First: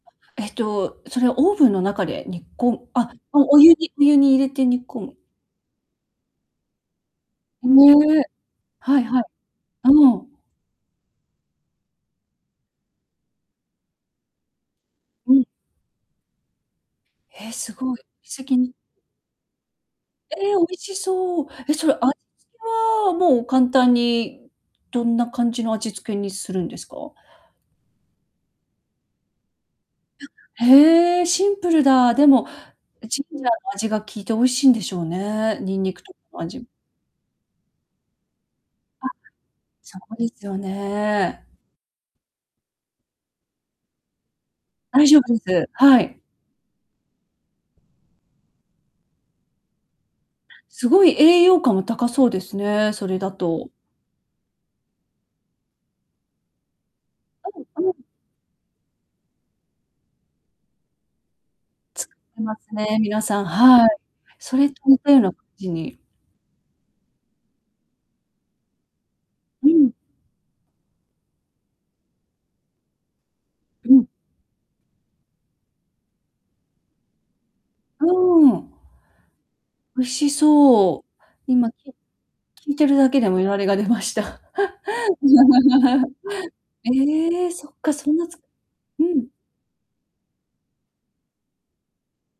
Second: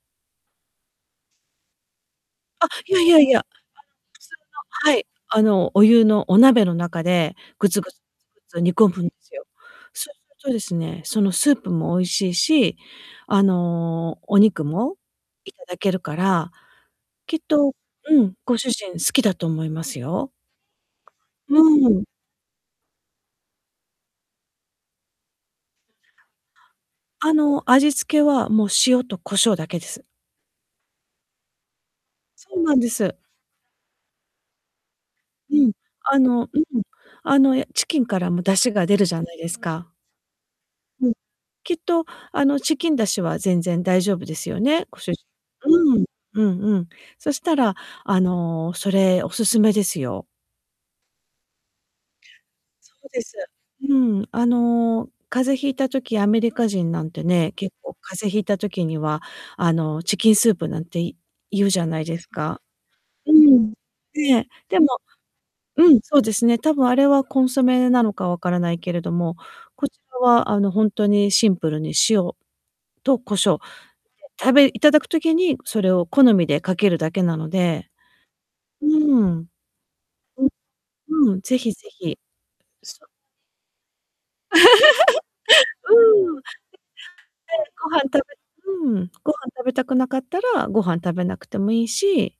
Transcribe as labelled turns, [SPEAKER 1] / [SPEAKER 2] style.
[SPEAKER 1] えっと、それはオーブンの中で煮
[SPEAKER 2] あ、
[SPEAKER 1] 込ん
[SPEAKER 2] いやい
[SPEAKER 1] あ、
[SPEAKER 2] やいや。あの、
[SPEAKER 1] おお湯にお湯
[SPEAKER 2] 普通
[SPEAKER 1] に入れて煮
[SPEAKER 2] の。は
[SPEAKER 1] 込
[SPEAKER 2] い、
[SPEAKER 1] む。
[SPEAKER 2] あのお湯のお鍋の中で、ぐつぐつぐ
[SPEAKER 1] ね、
[SPEAKER 2] つぐつ煮込
[SPEAKER 1] はい
[SPEAKER 2] むんで
[SPEAKER 1] はい。
[SPEAKER 2] すよ。そう
[SPEAKER 1] う
[SPEAKER 2] する
[SPEAKER 1] ん。
[SPEAKER 2] とですね、そのスープも美味しいし、あの、お肉も
[SPEAKER 1] うん。
[SPEAKER 2] 頂けるから、きっ
[SPEAKER 1] え、
[SPEAKER 2] と、
[SPEAKER 1] すごい。
[SPEAKER 2] うん、
[SPEAKER 1] 先
[SPEAKER 2] ご主
[SPEAKER 1] に。
[SPEAKER 2] 人好きだと思いますよ。
[SPEAKER 1] ええ、美味しそう。
[SPEAKER 2] う
[SPEAKER 1] え、それ
[SPEAKER 2] ん。
[SPEAKER 1] 味付けはもう簡単にどんな感じの味付けにするんですか？
[SPEAKER 2] あの、味付けはもう塩と胡椒だけです。
[SPEAKER 1] あ、へえ、シンプルだ。でも、
[SPEAKER 2] そうなんです。
[SPEAKER 1] ジンジャーの味が効いて美味しいんでしょう
[SPEAKER 2] う
[SPEAKER 1] ね。
[SPEAKER 2] ん、
[SPEAKER 1] ニンニクとか
[SPEAKER 2] あ
[SPEAKER 1] の
[SPEAKER 2] のうん、
[SPEAKER 1] 味。
[SPEAKER 2] あのチキンからも出汁が出る
[SPEAKER 1] あ、
[SPEAKER 2] じゃないですか。
[SPEAKER 1] そうですよ
[SPEAKER 2] うん、
[SPEAKER 1] ね。
[SPEAKER 2] きっと、あのチキン出汁は全然大丈夫ですよね、ご
[SPEAKER 1] 大
[SPEAKER 2] 主
[SPEAKER 1] 丈
[SPEAKER 2] 人。
[SPEAKER 1] 夫です、
[SPEAKER 2] う
[SPEAKER 1] は
[SPEAKER 2] ん、
[SPEAKER 1] い。
[SPEAKER 2] うんうん。そしたら、あの、それ、お勧めですよ。
[SPEAKER 1] すごい栄養価も高そうですね、
[SPEAKER 2] そ
[SPEAKER 1] そ
[SPEAKER 2] う
[SPEAKER 1] れ
[SPEAKER 2] で
[SPEAKER 1] だ
[SPEAKER 2] す。
[SPEAKER 1] と。
[SPEAKER 2] うん、あの、風邪引いた時、アメリカ人なんてね、結
[SPEAKER 1] うんう
[SPEAKER 2] 構
[SPEAKER 1] ん。
[SPEAKER 2] 風邪ひいた時には、あのチキンスープなんて言うじゃない
[SPEAKER 1] 作
[SPEAKER 2] です
[SPEAKER 1] ってま
[SPEAKER 2] か。
[SPEAKER 1] すね、皆
[SPEAKER 2] う
[SPEAKER 1] さん、
[SPEAKER 2] ん、
[SPEAKER 1] はい。
[SPEAKER 2] ええ、
[SPEAKER 1] それと
[SPEAKER 2] でも
[SPEAKER 1] 似たような感じ
[SPEAKER 2] う
[SPEAKER 1] に
[SPEAKER 2] ん、そうですね、たぶんあれはコンソメなのか分からないけれども、
[SPEAKER 1] う
[SPEAKER 2] こ
[SPEAKER 1] ん。
[SPEAKER 2] ちらはあの、ほんとにシンプルに塩と胡椒、で、
[SPEAKER 1] うん。
[SPEAKER 2] 食べ頂く時にそれを好みでかけるだけなので、
[SPEAKER 1] うーん。
[SPEAKER 2] うーん。
[SPEAKER 1] 美味し
[SPEAKER 2] う
[SPEAKER 1] そう。
[SPEAKER 2] ん。うん、是
[SPEAKER 1] 今
[SPEAKER 2] 非是
[SPEAKER 1] き
[SPEAKER 2] 非。
[SPEAKER 1] 聞いてるだけでもいられが出ました。
[SPEAKER 2] うん。で、
[SPEAKER 1] ええ、そっ
[SPEAKER 2] ご
[SPEAKER 1] か、
[SPEAKER 2] 飯
[SPEAKER 1] そ
[SPEAKER 2] 食
[SPEAKER 1] ん
[SPEAKER 2] べ
[SPEAKER 1] なつく
[SPEAKER 2] う
[SPEAKER 1] う
[SPEAKER 2] ん、
[SPEAKER 1] ん。
[SPEAKER 2] ご飯食べたくなかったらご飯食べなくても良いし。